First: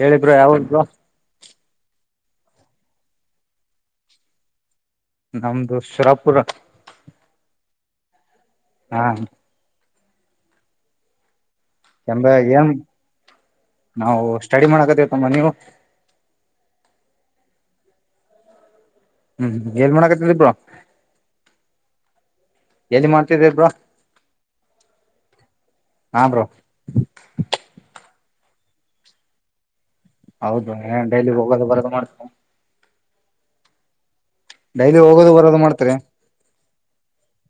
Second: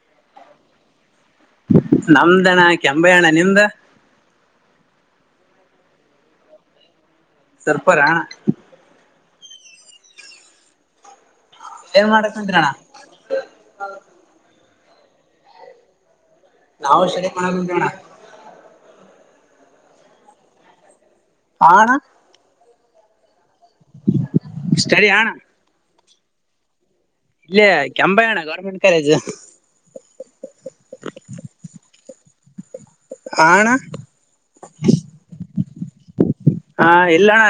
ಹೇಳಿ ಬ್ರೋ ಯಾವ ಊರು ಬ್ರೋ. ನಮ್ದಣ ಕೆಂಬೆ ಅಣ್ಣ ನಿಂದ. ನಮ್ದು ಶರಾಪುರ. ಸುರಪುರ ಹಾ. ಹಾ. ಏನ್ ಎಂಬ ಮಾಡಕಂತ್ರಣ್ಣ ಏನ್ ನಾವು ಸ್ಟಡಿ ಮಾಡಕ ತಿವಿ ತಮ್ಮ ನೀವು. ನಾವು ಸ್ಟಡಿ ಮಾಡಕ್ಕಕುಂತಿವಿ ಅಣ್ಣ. ಹ್ಮ್ ಏನ್ ಮಾಡಾಕತ್ತೀದೀ ಬ್ರೋ. ಹಾ ಅಣ್ಣ. ಎಲ್ಲಿ ಮಾಡ್ತಿದಿ ಬ್ರೋ. ಸ್ಟಡಿ ಹಾ ಅಣ್ಣ. ಹಾ ಬ್ರೋ. ಕೆಂಬೆ ಅಣ್ಣ ಗೌರ್ಮೆಂಟ್ ಕಾಲೇಜ್. ಹೌದು ಏನ್ ಡೈಲಿ ಹೋಗೋದು ಬರೋದು ಮಾಡ್ತ ಹಾ ಅಣ್ಣ. ಡೈಲಿ ಹೋಗೋದು ಬರೋದು ಮಾಡ್ತರಾ. ಹಾ ಇಲ್ಲಣ್ಣ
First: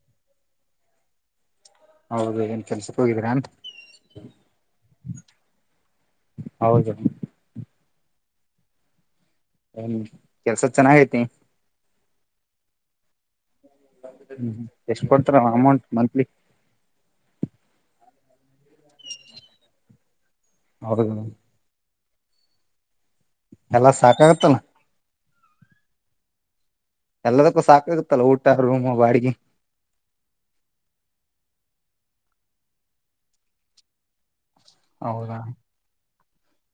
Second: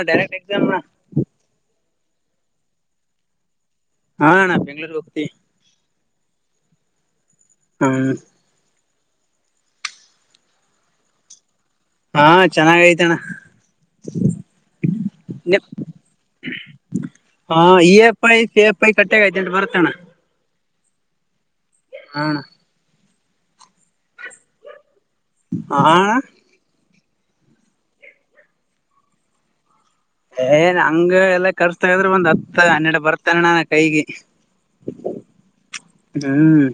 [unintelligible] ಹೌದು ಏನ್ ಕೆಲ್ಸಕ್ ಹೋಗಿದ್ರಾ ಎನ್. ಹಾ ಅಣ್ಣ ಬೆಂಗ್ಳೂರ್ ಹೋಗ್ತಿವಿ. ಹೌದು. ಹ್ಮ್. ಹ ಕೆಲ್ಸ ಚೆನ್ನಾಗೈತಿ. ಹಾ ಚೆನ್ನಾಗ ಐತಣ್ಣ. ಹ್ಮ ಎಷ್ಟ್ ಕೊಡ್ತಾರ ನಿಮ್ ಅಮೌಂಟ್ ಮಂತ್ಲಿ. ಪ್ಪಾಯಿ ಪಿಎಫ್ಐ ಕಟ್ಟಾಗಿ ಹದಿನೆಂಟಬರ್ತಣ. [unintelligible] ಹಾ ಅಣ್ಣ. ಎಲ್ಲ ಸಾಕಾಗತ್ತಲ್ಲ. ಹಾ ಅಣ್ಣ. ಎಲ್ಲದಕ್ಕೂ ಸಾಕಾಗತ್ತಲ್ಲ. ಊಟ, ರೂಮ್, ಬಾಡಿಗಿ ಏನ್ ಹಂಗ ಎಲ್ಲ ಖರ್ಚು ತೆಗದರ ಒಂದ್ ಹತ್ತ, ಹನ್ನೆಡು, ಬರ್ತನ ಎನ್ ಅಣ್ಣ ಕೈಗಿ. ಹೌದಾ. ಹ್ಮ್.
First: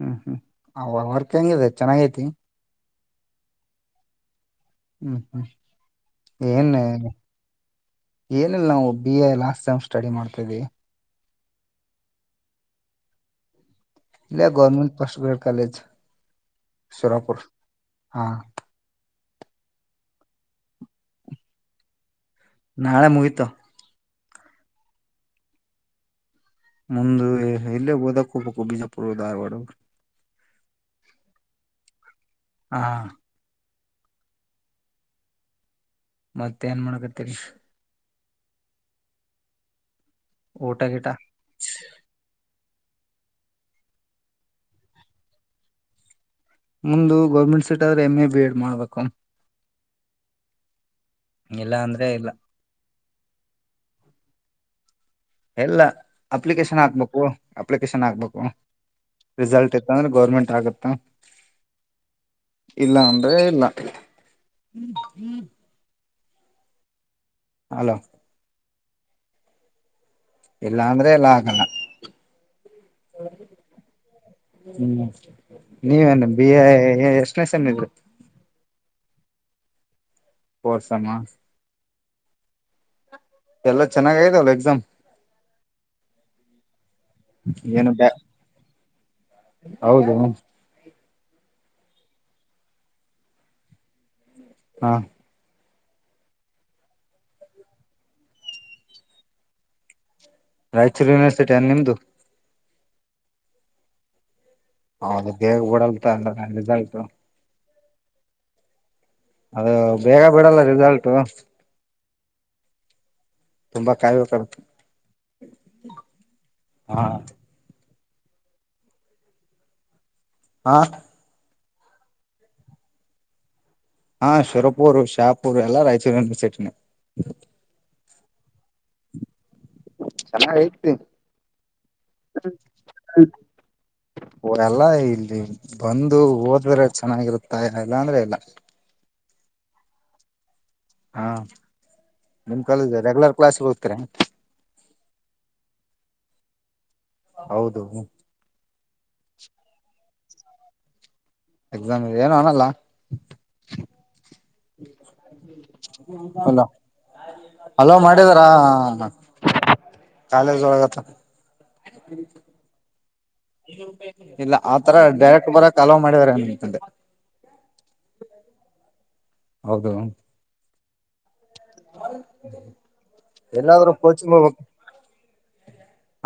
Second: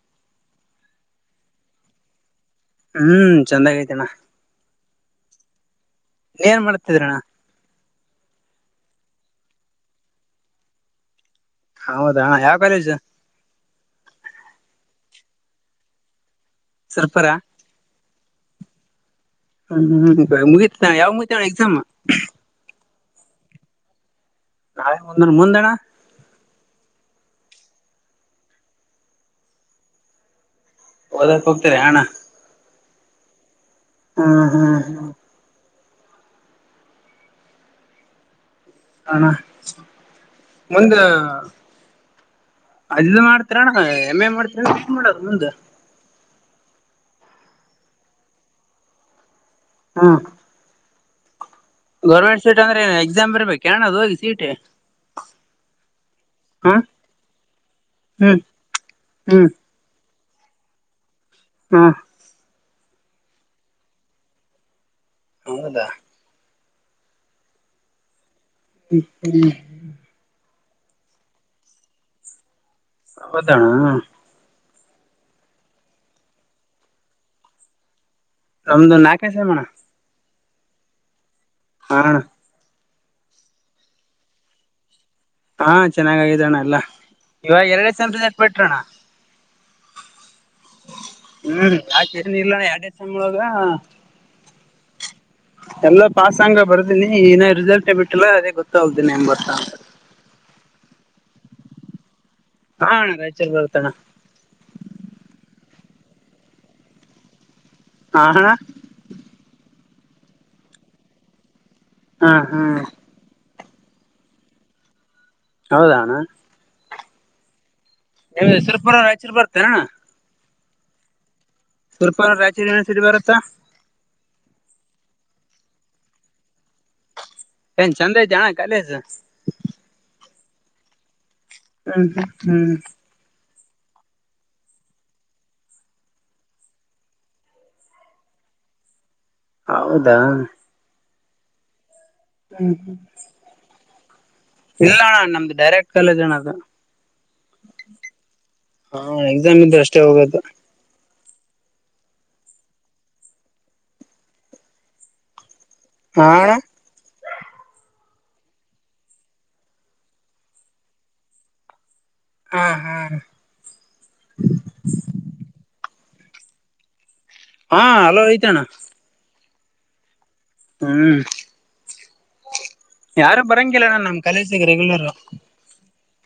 ಹ್ಮ್ ಹ್ಮ್ ಅವ ವರ್ಕ್ ಹೆಂಗಿದೆ ಚೆನ್ನಾಗೈತಿ. ಹ್ಮ್ ಚಂದಾಗಿ ಐತಿ ಅಣ್ಣ. [inaudible] ಏನ್ ಮಾಡ್ತಿದ್ರಣ್ಣ. ಏನಿಲ್ಲ ನಾವು B A last time study ಮಾಡ್ತ್ವಿ. ಹೌದಾ ಯಾವ ಕಾಲೇಜು ಇಲ್ಲೇ ಗೌರ್ಮೆಂಟ್ ಪೋಸ್ಟ್ ಗ್ರೇಡ್ ಕಾಲೇಜ್ ಸರ್ಪರ ಸೋರಪುರ್ ಹಾ ಹ್ಮ ಹ್ಮ ಮುಗಿತ ಯಾವ್ ಮುಗಿತಣ್ಣ ಎಕ್ಸಾಮ್ ನಾಳೆ ಮುಹಿತ ನಾಳೆ ಮುಂದ ಮುಂದಣ ಮುಂದ ಎಲ್ಲೇ ಓದಕ್ ಹೋಗ್ಬೇಕು ಬಿಜಾಪುರ ಧಾರವಾಡ ಓದಕ್ ಹೋಗ್ತರಿ ಅಣ ಹಾ [inaudible] ಮತ್ತ ಏನ್ ಮಾಡಕತ್ತರಿ ಅಣ ಊಟ ಮುಂದೆ ಗಿಟ ಅಲ್ ಮಾಡ್ತೀರಾ ಅಣ ಎಂ ಎ ಏನ್ ಮಾಡ್ತೀರಾ ಮುಂದು ಮುಂದು ಗೌರ್ಮೆಂಟ್ ಸೀಟ್ ಆದ್ರೆ ಎಮ್ ಎ ಬಿ ಎಡ್ ಮಾಡ್ಬೇಕು ಹಾ ಇಲ್ಲ ಅಂದ್ರೆ ಇಲ್ಲ ಗೌರ್ಮೆಂಟ್ ಸೀಟ್ ಅಂದ್ರೆ ಎಕ್ಸಾಮ್ ಬರಿಬೇಕ ಅಣ್ಣ ಅದು ಹೋಗಿ ಸೀಟ ಎಲ್ಲ ಅಪ್ಲಿಕೇಶನ್ ಹಾಕ್ಬೇಕು ಅಪ್ಲಿಕೇಶನ್ ಹ್ಮ್ ಹಾಕ್ಬೇಕು ಹ್ಮ್ ರಿಸಲ್ಟ್ ಇತ್ತ ಅಂದ್ರೆ ಗೌರ್ಮೆಂಟ್ ಆಗತ್ತಾ ಹಾ ಇಲ್ಲ ಅಂದ್ರೆ ಇಲ್ಲ ಹೌದಾ ಹಲೋ ಹ [unintelligible] ಇಲ್ಲ ಅಂದ್ರೆ ಎಲ್ಲ ಆಗಲ್ಲ ಹೌದ ಅಣ್ಣ ಹ್ಮ್ ನೀವೇನು ಬಿ ಎ ಎಷ್ಟನೇ ಸೇಮ್ ಇದು ನಮ್ದು ನಾಲ್ಕನೇ ಸೇಮ್ ಅಣ್ಣ ಪೋರ್ ಸೇಮ್ ಆ ಹ ಅಣ್ಣ ಎಲ್ಲ ಚೆನ್ನಾಗ ಆಗ್ಯಾದಲ್ಲಾ ಎಕ್ಸಾಮ್ ಹಾ ಚೆನ್ನಾಗ್ ಆಗಿದೆ ಅಣ್ಣ ಎಲ್ಲ ಇವಾಗ ಎರಡ ಏನು ಬ್ಯಾ [unintelligible] ಬಿಟ್ರೋಣ್ಣ ಹೌದು ಹ್ಮ್ ಯಾಕೆ ಏನ ಇಲ್ಲಾ ಅಣ್ಣ ಎರಡೇ ಸೇಮ್ ಒಳಗ ಹಾ [unintelligible] ಪಾಸ್ ಆಂಗ ಬರ್ದೀನಿ ಇನ್ನ ರಿಸಲ್ಟ್ ಬಿಟ್ಟಿಲ್ಲ ಅದೇ ಗೊತ್ತಾಗ್ದನಿ ಹೆಂಗ ಬರ್ತ ರಾಯಚೂರು ಯೂನಿವರ್ಸಿಟಿ ಏನ ನಿಮ್ದು ಹಾ ರಾಯಚೂರು ಬರ್ತಣ್ಣ ಅ ಬೇಗ ಓಡಲ್ ತ ರಿಸಲ್ಟ್ [unintelligible] [inaudible] ಹಾ ಅಣ್ಣ ಅದು ಬೇಗ ಬಿಡಲ್ಲ ರಿಸಲ್ಟು. ಹಾ ಹಾ. ತುಂಬಾ ಕಾಯಬೇಕಾಗತ್ ಹೌದಾ ಅಣ್ಣಾ. ಹಾ. ನಿಮ್ದು ಸುರಪುರ ರಾಯಚೂರ ಬರತ್ತನ್ ಅಣ್ಣಾ. ಹಾ. ಸುರ್ಪುರ್ ರಾಯಚೂರ ಯೂನಿವರ್ಸಿಟಿ ಬರುತ್ತಾ. ಹಾ ಸುರಪೂರ್ ಶಾಪೂರ್ ಎಲ್ಲಾ ರಾಯಚೂರು ಯನಿವರ್ಸಿಟಿನ. ಏನ್ ಚಂದ ಐತ ಅಣ್ಣಾ ಕಾಲೇಜ್. ಚೆನ್ನಾಗ ಐತಿ. ಹ್ಮ್ ಹ್ಮ್. ಎಲ್ಲಾ ಇಲ್ಲಿ ಬಂದು ಓದಿದ್ರೆ ಚೆನ್ನಾಗಿರುತ್ತ ಇಲ್ಲಾ ಅಂದ್ರೆ ಇಲ್ಲ. ಹೌದಾ. ಹಾ. ನಿಮ್ ಕಾಲೇಜ ರೆಗ್ಯುಲರ್ ಕ್ಲಾಸ್ಗ [unintelligible] ಇಲ್ಲಾ ಅಣ್ಣಾ ನಮ್ದು ಡೈರೆಕ್ಟ್ ಕಾಲೇಜ್ ಅಣ್ಣಾ ಅದ. ಹೌದು ಹಾ ಎಕ್ಸಾಮ್ ಇದ್ರ ಅಷ್ಟೇ ಹೋಗದು. ಎಕ್ಸಾಮ್ ಇದೆ ಏನು ಅನಲ್ಲ. ಹಾ ಅಣ್ಣ [unintelligible] ಮಾಡಿದ್ರ ಕಾಲೇಜ್ ಒಳಗಾದು. ಹಾ ಹಾ. ಇಲ್ಲ ಆತರ ಡೈರೆಕ್ಟ್ ಬರಕ ಅಲೋ ಮಾಡಿದಾರಾ ಅಂತ ಅಂದೆ. ಹಾ ಅಲೋ ಐತ ಅಣ್ಣಾ. ಹೌದು. ಹ್ಮ್ ಯಾರು ಬರಂಗಿಲ್ಲ ಎಲ್ಲಾದ್ರೂ ಅಣ್ಣಾ ನಮ್ ಕಾಲೇಜಿಗೆ ರೆಗ್ಯುಲರ್.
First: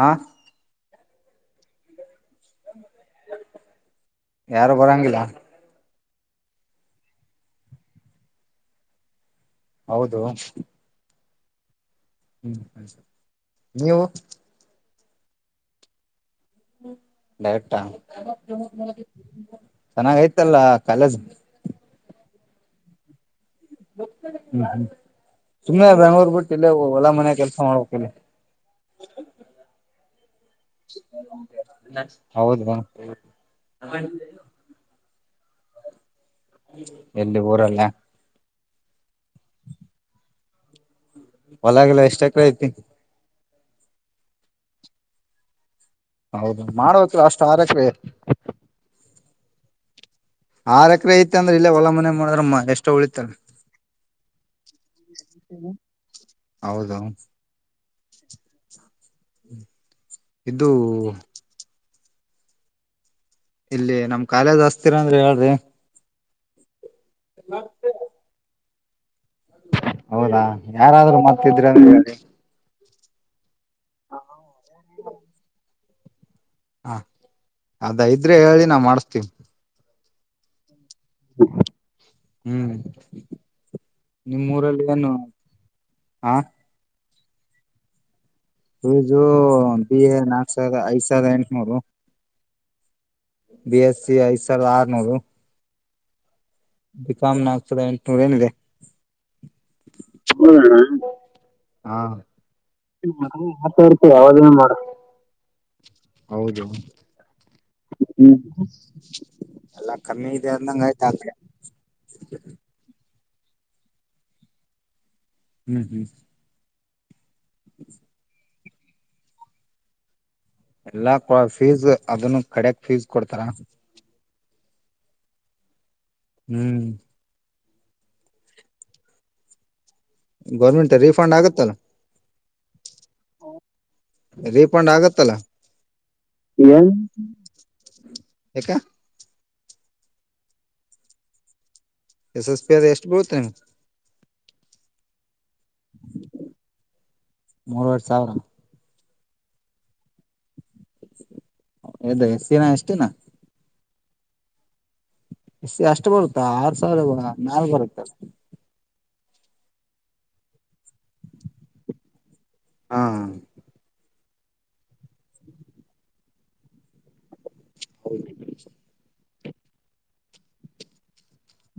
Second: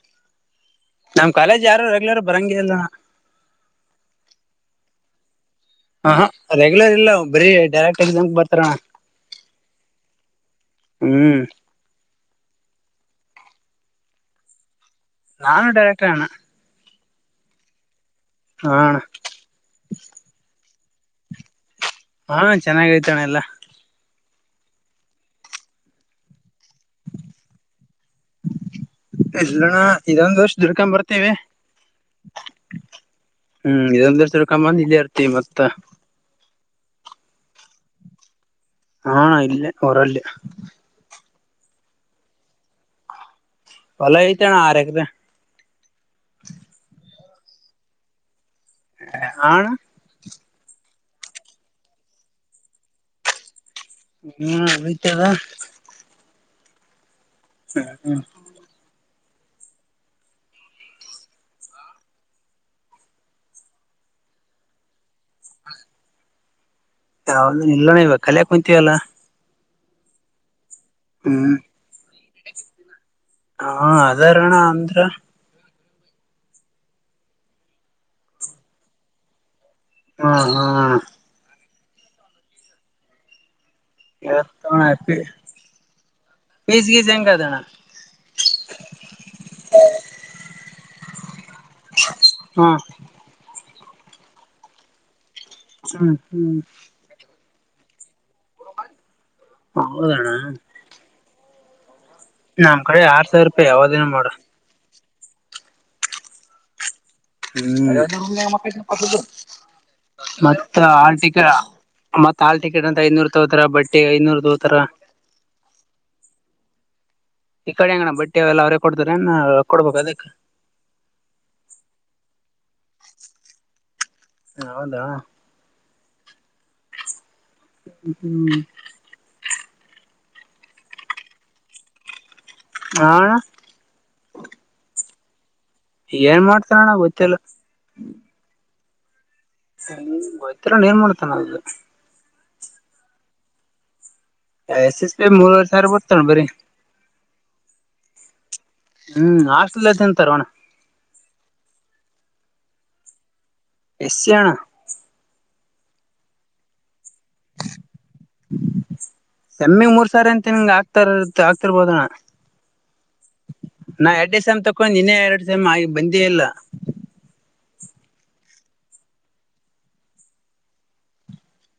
ಹಾಂ. ನಮ್ ಕಾಲೇಜ್ ಯಾರು ರೆಗ್ಯುಲರ್ ಬರಂಗೆ ಇಲ್ಲಾ ಅಣ್ಣಾ. ಯಾರು ಬರಂಗಿಲ್ಲ. ಹಹಾ ರೆಗ್ಯುಲರ್ ಇಲ್ಲ ಬರೀ ಡೈರೆಕ್ಟ್ ಎಕ್ಸಾಮ್ಗೆ ಬರ್ತಾರ ಅಣ್ಣಾ. ಹೌದು. ಹ್ಮ್. ಹ್ಮ್ ನೀವು. ನಾನು ಡೈರೆಕ್ಟರ್ಣ್ಣ. ಡೈರೆಕ್ಟ್. ಹಾ ಚೆನ್ನಾಗ ಐತಲ್ಲ. ಕಾಲಜ ಹಾ ಚೆನ್ನಾಗ ಐತನಾ ಎಲ್ಲಾ. [unintelligible] ತುಂಬಾ ಹೊಲ ಮನೆ ಕೆಲ್ಸ ಮಾಡ್ಬೇಕ ಇಲ್ಲಣ್ಣ ಇದೊಂದ್ ವರ್ಷ ದುಡ್ಕೊಂಡ್ ಬರ್ತೀವಿ ಹೌದ ರಾ. ಹ್ಮ್ ಇದೊಂದ್ ವರ್ಷ ದುಡ್ಕೊಂಡ್ [unintelligible] ಎಲ್ಲಿ ಊರಲ್ಲ. ಹಾ ಇಲ್ಲೇ ಊರಲ್ಲಿ. ಹೊಲಗಿಲಾ ಎಷ್ಟ ಎಕ್ರ ಐತಿ. ಹೊಲ ಐತಣ ಆರ ಎಕರೆ. ಹೌದು ಮಾಡ್ಬೇಕಲ ಅಷ್ಟು ಆರ ಎಕರೆ. ಹಾಣ ಆರ ಎಕರೆ ಐತೆ ಅಂದ್ರೆ ಇಲ್ಲೇ ಹೊಲ ಮನೆ ಮಾಡಿದ್ರ ಎಷ್ಟೋ ಉಳಿತಲ್ಲ. ಹ್ಮ ಉಳಿತದ. ಹೌದು ಹ ಹ್ಮ ಇದು ಇಲ್ಲಿ ನಮ್ ಕಾಲೇಜ್ ಹಸ್ತಿರ ಅಂದ್ರ ಹೇಳ್ರಿ. ಯಾವುದು ಇಲ್ಲಣ್ ಇವ ಕಲ್ಯಾಕ್ ಕು ತ್ತಿಯಲ್ಲ ಹೌದಾ ಯಾರಾದ್ರರು ಮತ್ತ ಹ್ಮ್ ಇದ್ರರಂದ್ರ ಹೇಳಿ. [inaudible] ಹಾ ಅದಾರಣ ಅಂದ್ರ. ಹಾ ಅದ ಇದ್ರೆ ಹೇಳಿ ನಾ ಮಾಡಸ್ತೀನ. ಹಾ ಹಾಣ್. ಹ್ಮ್ ನಿಮ್ ಎತ್ತಣ ಊರಲ್ಲಿ ಏನು ಇರ್ತೀವಿ ಪಿಜಿಗಿಜಿ ಹೆಂಗ - ಕದಣ ಹ ಜೋ ಬಿ ನಾಕ್ಸವಿರದ ಐ ಸಾವಿರದ [unintelligible] ಹ್ಮ್ ಬಿ ಎಸ್ ಸಿ ಐದ್ ಸಾವಿರದ ಆರ್ನೂರು. ಹ್ಮ್ ಹ್ಮ್ ಬಿಕಾಮ್ ನ ಆಗ್ತದ ನೋರೇನಿದೆ ಹೌದಣ್ಣ ಹೌದಣ. ಹಾ ನಮ್ ಕಡೆ ಆರ್ ಸಾವಿರ ರೂಪಾಯಿ ಆತಾ ಇರ್ತ ಯಾವ್ದನ ಮಾಡು ಯಾವದರ ಮಾಡ. ಹೌದು ಹ್ಮ ಎಲ್ಲಾ ಕಮ್ಮಿ ಇದೆ ಮತ್ತ ಅಂದಂಗ ಆಯ್ತ ಆ ಹಾಲ್ ಕಡೆ ಟಿಕೆಟ್ ಮತ್ತ ಹಾಲ್ ಟಿಕೆಟ್ ಅಂತ ಐದ್ನೂರ. ತೋತರ ಬಟ್ಟಿಗ ಐದ್ನೂರ ತೋತರ. ಹ್ಮ್ ಹ್ಮ ಈ ಕಡೆ ಹೆಂಗಣ ಬಟ್ಟಿಗಳೆಲ್ಲ ಎಲ್ಲಾ ಅವ್ರೆ - ಕೊಡ್ತರೆನ ರೊಕ್ಕುಡ್ಬೇಕ ಅದಕ್. ಎಲ್ಲಾಪ ಫೀಸ್ ಅದನ್ನು. ಕಡಕ್ ಫೀಸ್ ಕೊಡ್ತಾರ ಹೌದಾ ಹ್ಮ್ ಹ್ಮ್ [inaudible] ಗೌರ್ಮೆಂಟ್ ರೀಫಂಡ್ ಆಗತ್ತಲ್ಲ ಹಾ ರೀಫಂಡ್ ಆಗತ್ತ ತಲ್ [inaudible] [unintelligible] ಏನ್ ಮಾಡ್ತಾರ ನಾ ಗೊತ್ತಿಲ್ಲ ಯಾಕ ಹ ಗೋತ್ತಿಲ್ಲ ಏನ್ ಮಾಡ್ತಾನ ಅದು ಎಸ್ ಎಸ್ ಪಿ ಅದ ಎಷ್ಟ ಬರುತ್ತೆ ನಿಮ್ ಎಸ್ ಎಸ್ ಪಿ ಮೂರು ಸರ್ ಬರ್ತರ ಬರಿ ಮೂರ್ವರೆ ಸಾವಿರ ಹ್ಮ್ ಆಸ್ಟ್ರೇಲಿಯ ತಿಂತಾರೋಣ ಎಸೀ ನ ಎಸ್ಟೀನಾ ಎಸಿ ಅಣ್ಣಾ ಎ ಅಷ್ಟು ಬರುತ್ತಾ ಆರ್ ಸಾವಿರ ನಾಲ್ ಬರುತ್ತ ಎಮ್ಮಿ ಗೆ ಮೂರ್ ಸಾರಿ ಅಂತ ಹಿಂಗೆ ಆಗ್ತ ಆಗ್ತಿರ್ಬೋದಣ್ಣ ಹಾ ನಾ ಎರಡ್ ಸೇಮ್ ತಕೊಂಡ್ ನಿನ್ನೇ ಎರಡು ಸೇಮ್ ಬಂದೇ ಇಲ್ಲ ಹೌದು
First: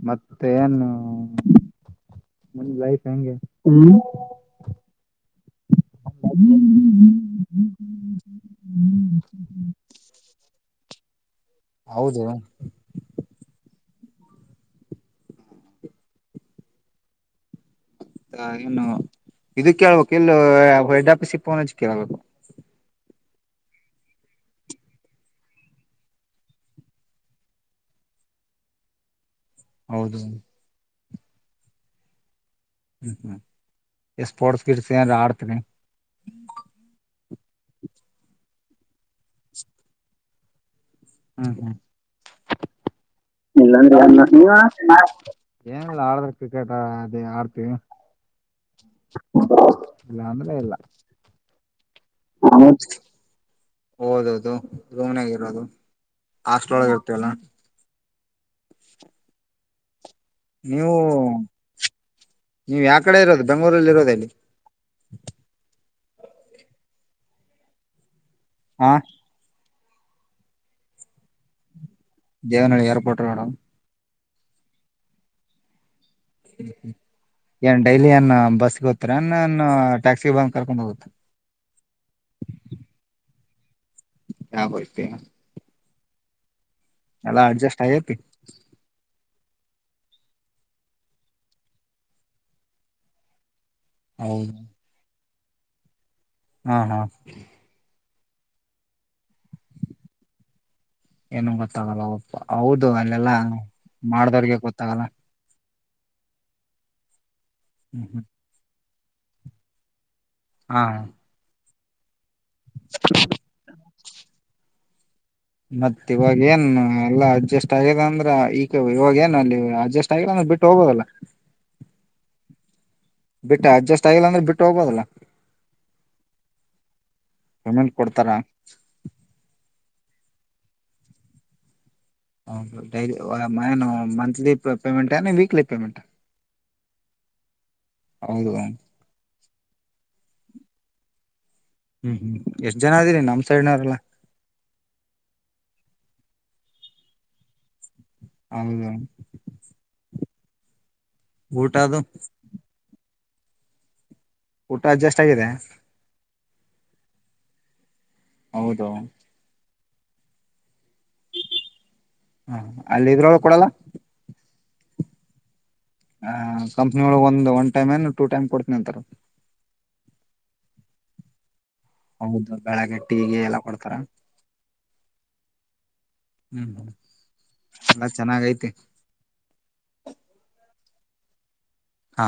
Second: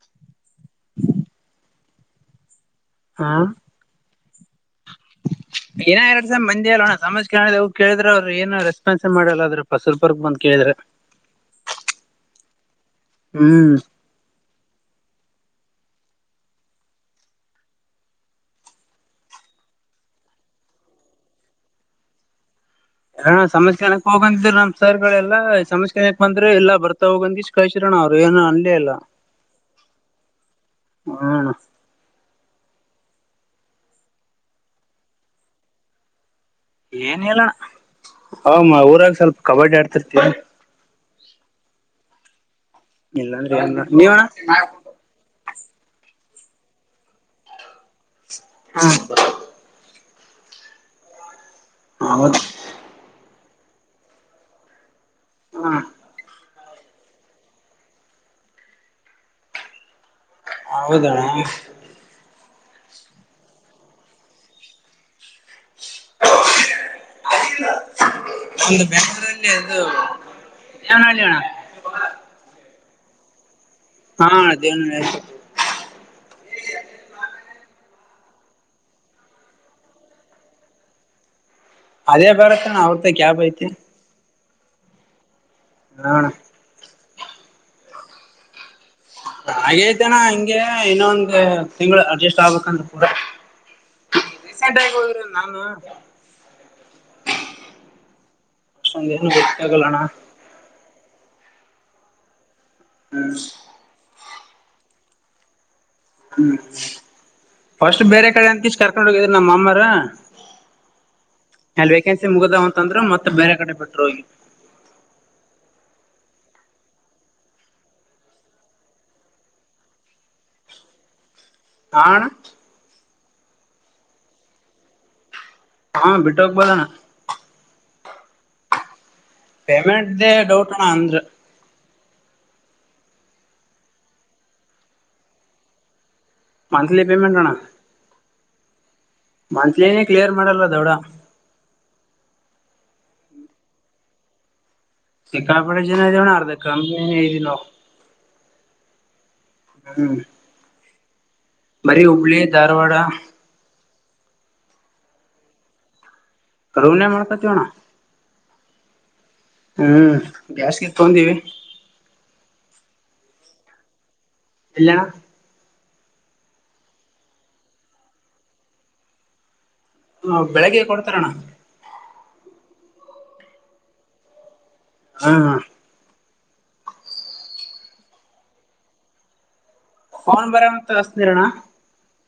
ಮತ್ತೆ ಏನು ನಿಂದ ಲೈಫ್ ಹೆಂಗೆ ಏನ ಎರಡ್ ಸಲ ಬಂದ್ಯಲ್ಲಣ ಸಮಾಜ ಕ ಹೋಗ ಕೇಳಿದ್ರ ಅವ್ರರು ಏನು ರೆಸ್ಪಾನ್ಸ್ ಮಾಡಲ್ಲ ಅದ್ರಪ್ಪ ಸ್ವಲ್ಪರ್ಗ್ ಬಂದ್ ಕೇಳಿದ್ರ ಹೌದು ಹ್ಮ್ ಹ ಏನು ಇದಕ್ ಕೇಳ್ಬೇಕು ಇಲ್ಲ ಹೆಡ್ ಆಫೀಸ್ ಇಪ್ಪೋನಜ್ ಕೇಳ್ಬೇಕು ಎಣ್ಣ ಸಮಸ್ಕರಣಕ್ ಹೋಗಂತಿದ ನಮ್ ಸರ್ಗಳೆಲ್ಲಾ ಸಮಸ್ಕರಣಕ್ ಬಂದ್ರೆ ಎಲ್ಲಾ ಬರ್ತಾ ಹೋಗಂದ ಇಷ್ಟ ಕಳ್ಸಿರೋಣ ಅವ್ರು ಏನ ಅಲ್ಲೇ ಎಲ್ಲ ಹೌದು ಹ್ಮ ಹ್ಮ್ ಹ್ಮ್ ಎ ಸ್ಪೋರ್ಟ್ಸ್ ಗಿಡ್ಸ್ ಏನ್ ಆಡ್ತನಿ ಏನ್ ಹೇಳಲ್ಲಣ ಅವಮ್ಮ ಊರಾಗ ಸ್ವಲ್ಪ ಕಬಡ್ಡಿ ಆಡ್ತಿರ್ತವಿ ಹ್ಮ ಹ್ಮ ಏನ ಇಲ್ಲಾಂದ್ರೆ ನೀವಣ ಏನ್ ಏನಲ್ಲ ಆಡಿದ್ರ ಕ್ರಿಕೆಟ್ ಅದೇ ಆಡ್ತಿವಿ ಹಾ ಇಲ್ಲ ಅಂದ್ರೆ ಇಲ್ಲ ಹೌದ ಹೌದು ಓದೋದು ರೂಮನಗ ಇರೋದು ಹ ಹಾಸ್ಟೆಲ್ ಒಳಗೆ ಇರ್ತವಲ್ಲ [inaudible] ಹೌದ ನೀವು ಯಾವ ಕಡೆ ಇರೋದು ಬೆಂಗಗಳೂರಲ್ಲಿ ಇರೋದೆ ನೀವು [inaudible] ಒಂದು ಹಾ ಬೆಂಗಳೂರಲ್ಲಿ. ದೇವನಹಳ್ಳಿ ಅಣ್ಣ. ದೇವನಹಳ್ಳಿ ಎರಪೋರ್ಟ್ ರೋಡ್ ಹಾ ದೇವನಹಳ್ಳಿ ಏರ್ಪೋರ್ಟ್ ರೋಡ್. ಏನ್ ಡೈಲಿ ಅನ್ನ ಬಸ್ಗೆ ಹೋತ್ತರ ಅನ್ನ ಟ್ಯಾಕ್ಸಿ ಬಂದ ಕರ್ಕೊಂಡ್ ಹೋಗುತ್ತ. ಅದೇ ಬರತ್ತ ನ ಅವರದ ಕ್ಯಾಬ್ ಐತಿ. ಕ್ಯಾಬ್ ಐತಿ. ಹ ಎಲ್ಲ ಅಡ್ಜಸ್ಟ್ ಆಗೆತಿ ಹಾಗೇ ಐತನಾ ಹಿಂಗೆ ಇನ್ನೊಂದು ತಿಂಗಳು ಅಡ್ಜಸ್ಟ್ ಆಗ್ಬೇಕಂದ್ರೆ ಕೂಡ. ಹೌದು ರೀಸೆಂಟ್ ಆಗಿ ಹೋದರು. ನಾನು ಹಾ ಹಾ ಅಷ್ಟೊಂದ್ ಏನು ಗೊತ್ತಾ ಆಗಲ್ಲ ಅಣ್ಣ. ಏನು ಗೊತ್ತಾಗಲ್ಲ ಒಪ್ಪ ಹೌದು ಹ್ಮ್ ಅಲ್ಲೆಲ್ಲಾ ಮಾಡ ನಮ್ಮೂಹಂತವರಿಗೆ ಗೊತ್ತಾಗಲ್ಲ. ಹ್ಮ್ ಫಸ್ಟ್ ಹ್ಮ್ ಹ್ಮ್ ಬೇರೆ ಕಡೆ ಅಂತ ಇ ಕರ್ಕೊಂಡು ಹೋಗಿದ್ದರ ನಮ್ಮ ಮಾಮ್ಮರ ಹಾ ಹೇಳ್ಬೇಕ. ಮುಗದಾವ್ ಅಂತ ಅಂದ್ರೆ ಮತ್ತೆ ಬೇರೆ ಕಡೆ ಬಿಟ್ಟ್ರ ಹೋಗಿ. ಮತ್ತ ಇವಾಗ ಏನ್ ಎಲ್ಲಾ ಅಡ್ಜಸ್ಟ್ ಆಗಿದೆ ಅಂದ್ರ ಈಗ ಇವಾಗ ಏನು ಅಲ್ಲಿ ಅಡ್ಜಸ್ಟ್ ಆಗಿಲ್ಲ ಅಂದ್ರೆ ಬಿಟ್ಟು ಹೋಗೋದಲ್ಲ ಹಾ ಅಣ್ಣ. ಬಿಟ್ಟ ಅಡ್ಜಸ್ಟ್ ಆಗಿಲ್ಲ ಅಂದ್ರೆ ಬಿಟ್ಟು ಹೋಗೋಬದಲ್ಲ. ಹಾ ಬಿಟ್ಟಹೋಗಬಹುದು ಅಣ್ಣ. ಪೇಮೆಂಟ್ ಕೊಡ್ತಾರ ಪೇಮೆಂಟದೆ ಡೌಟ್ ಅಣ ಅಂದ್ರ ಹ ಏನ monthly payment weekly payment. Monthly payment ಅಣ್ಣ ಹೌದು. ಮಂತ್ಲಿನೇ ಕ್ಲಿಯರ್ ಮಾಡಲ್ಲ ದೊಡ ಹ್ಮ್ ಹ್ಮ್ ಎಷ್ಟ್ ಜನ ಆದಿರಿ ನಮ್ ಸೈಡ್ನವ್ರಲ್. ಸಿಕ್ಕಾಪಟ್ಟೆ ಜನ ಇದೀವಿ ಅಣ್ಣ ಅರ್ದ ಕಂಪನಿ ನೇ ಹಿಡಿದಿಲ್ಲ ಹೌದಾ ಊಟ ಅದು ಬರಿ ಹುಬ್ಬಳ್ಳಿ ಧಾರವಾಡ. ಊಟ ಅಡ್ಜಸ್ಟ್ ಆಗಿದೆ. ರೂಮ್ ನಾಗ ಮಾಡ್ಕತಿವಿ ಅಣ್ಣ. ಹೌದು ಹ್ಮ್ ಗ್ಯಾಸ್ಗೆ ತೊಂಡೀವಿ ಹ ಅಲ್ಲಿ ಇದ್ರೊಳ ಕೊಡಲ್ಲ ಎಲ್ಲಣ ಹ ಕಂಪ್ನಿ ಒಳಗ್ ಒಂದು ಒನ್ ಟೈಮ್ ಏನು ಟೂ ಟೈಮ್ ಕೊಡ್ತೀನಿ ಅಂತಾರ ಹ ಬೆಳಗ್ಗೆ ಕೊಡ್ತಾರಣ ಹೌದು ಬೆಳಗ್ಗೆ ಟೀಗೆ ಎಲ್ಲ ಕೊಡ್ತಾರ ಹಾ ಹ್ಮ್ ಹ್ಮ ಎಲ್ಲ ಚೆನ್ನಾಗಐತೆ ಅವನ್ ಬರ ಮತ್ ಹಸನಿರೋಣ ಹಾ